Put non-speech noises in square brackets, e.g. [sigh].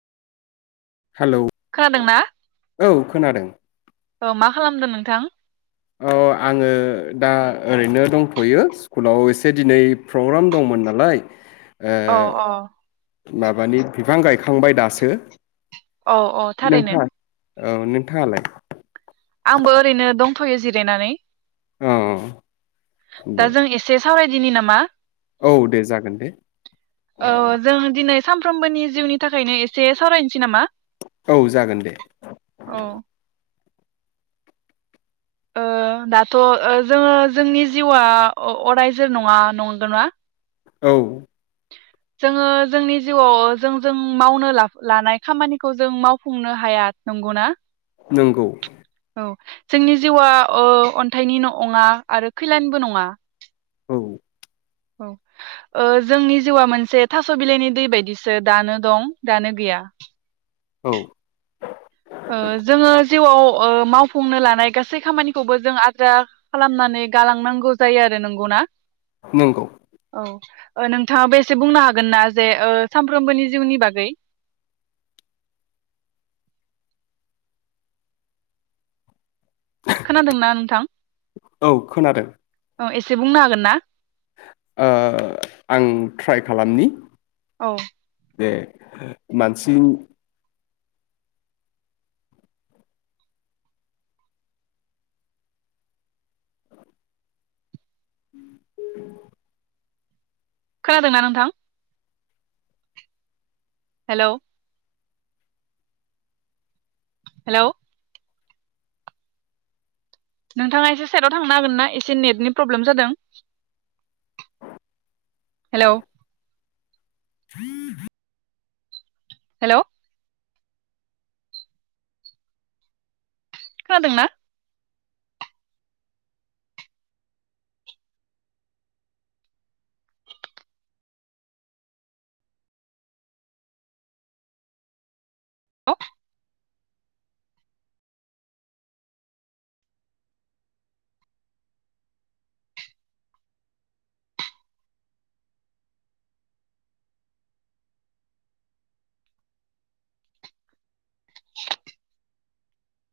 Hello खोनादोंना औ खोनादों औ मा खालामदों नों। थां। अ आङो दा ओरैनो दंथ'यो स्कुलाव एसे दिनै प्रग्राम दंमोन नालाय। ओ अ अ। माबानि बिफां गायखांबाय दासो। औ औ थारैनो। नोंथाङा औ नोंथाङालाय। आंबो ओरैनो दंथ'यो जिरायनानै। औ दा दे जों एसे सावरायदिनि नामा। औ दे जागोन दे औ जों दिनै सामफ्रोमबोनि जिउनि थाखायनो एसे सावरायनोसै नामा। औ जागोन दे। औ ओ दाथ' ओ जोङो जोंनि जिउआ अरायजोर नङा नंगौ ना। औ। जोंङो जोंनि जिउआव जों-जों मावनो लानाय खामानिखौ जों मावफुंनो हाया नंगौ ना नोंगौ। जोंनि जिउआ अन्थाइनि नङा आरो खैलनिबो नङा। औ ओ जोंनि जिउआ मोनसे थास' बिलाइनि दै बायदिसो दानो दं दानो गैया औ ओ जोङो जिउआव मावफुंनो लानाय गासै खामानिखौबो जों आद्रा खालामनानै गालांनांगौ जायो आरो नंगौना? नंगौ औ ओ नोंथाङाबो एसे बुंनो हागोन ना जे सानफ्रोमबोनि जिउनि बागै खोनादोंना नोंथां। औ खोनादों। औ एसे बुंनो हागोन ना? ओ आं ट्राइ खालामनि औ जे मानसि [inaudible] खोनादोंना नोंथां। हेल' हेल' नोंथाङा एसे साइडआव थांनो हागोन ना एसे नेटनि प्रब्लेम जादों हेल' [unintelligible] हेल' खादोंना। औ